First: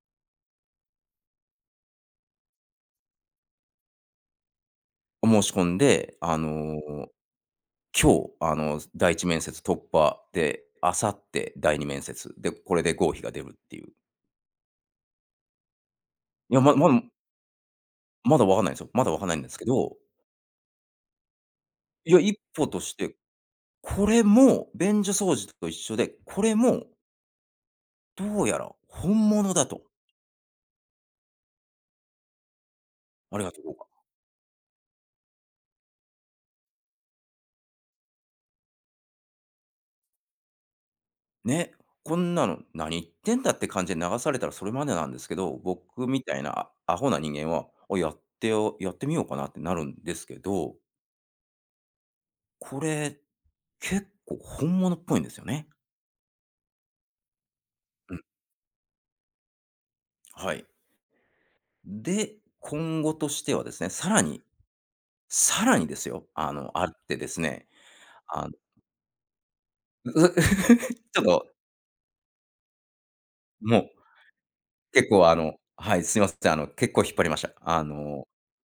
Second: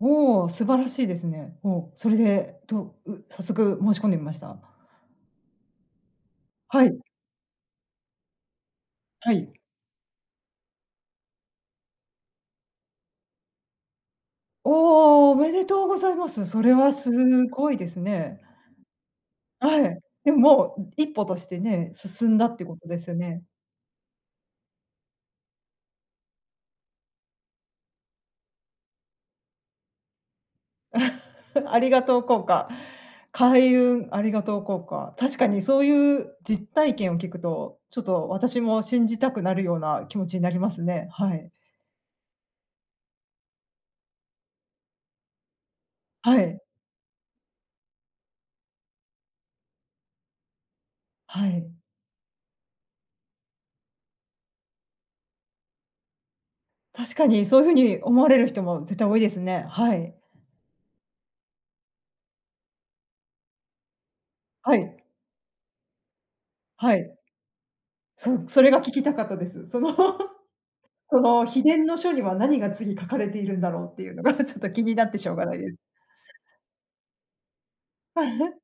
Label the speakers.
Speaker 1: おお、素晴らしいですね。お、それで、どう、早速申し込んでみました？
Speaker 2: を申し込んで、あの、
Speaker 1: はい。
Speaker 2: 今日、あの、す第いち
Speaker 1: は
Speaker 2: めんせ
Speaker 1: い。
Speaker 2: つ突破で、明後日、第2面接で、これで合否が出るっていう。
Speaker 1: おお、おめでとうございます。
Speaker 2: いや、
Speaker 1: それ
Speaker 2: まま
Speaker 1: はす
Speaker 2: ん
Speaker 1: ごいです
Speaker 2: ま
Speaker 1: ね。
Speaker 2: だわかんないんすよ、まだ分かんないんですけ
Speaker 1: は
Speaker 2: ど。
Speaker 1: い。でも、もう、ん、一歩としてね、
Speaker 2: いや、
Speaker 1: 進ん
Speaker 2: 一
Speaker 1: だって
Speaker 2: 歩
Speaker 1: こ
Speaker 2: と
Speaker 1: と
Speaker 2: し
Speaker 1: です
Speaker 2: て、
Speaker 1: よね。
Speaker 2: これも便所掃除と一緒で、これもどうやら、本物だと。
Speaker 1: ありがとう効果。
Speaker 2: ありがとう効
Speaker 1: 開
Speaker 2: 果。
Speaker 1: 運ありがとう効果。確かにそういう実体験を聞くと、ちょっと私も信じたくなるような気持ちになりますね。はい。
Speaker 2: ね、こんなの、「何言ってんだ」って感じで流されたらそれまでなんですけど、僕みた
Speaker 1: は
Speaker 2: い
Speaker 1: い。
Speaker 2: なアホな人間は、をやってをやってみようかなってなるんですけど。
Speaker 1: はい。
Speaker 2: これ、結構本物っぽいんですよね。
Speaker 1: 確かに、そういうふうに
Speaker 2: う
Speaker 1: 思
Speaker 2: ん。
Speaker 1: われる人も絶対多いですね。はい。
Speaker 2: はい。で、今後としてはですね、さらに。
Speaker 1: はい。
Speaker 2: さらにですよ、あの、あっ
Speaker 1: はい。
Speaker 2: てですね、
Speaker 1: そう、
Speaker 2: あの
Speaker 1: それが聞きたかったです。その
Speaker 2: うう、ち
Speaker 1: そ
Speaker 2: ょっ
Speaker 1: の、
Speaker 2: と
Speaker 1: 秘伝の書には何が次書かれているんだ
Speaker 2: も
Speaker 1: ろ
Speaker 2: う、
Speaker 1: うっていうのがちょっと気にな
Speaker 2: 結
Speaker 1: って
Speaker 2: 構、
Speaker 1: しょ
Speaker 2: あ
Speaker 1: うが
Speaker 2: の
Speaker 1: ないです。
Speaker 2: はい、すいませあの、結構引っ張りました。あの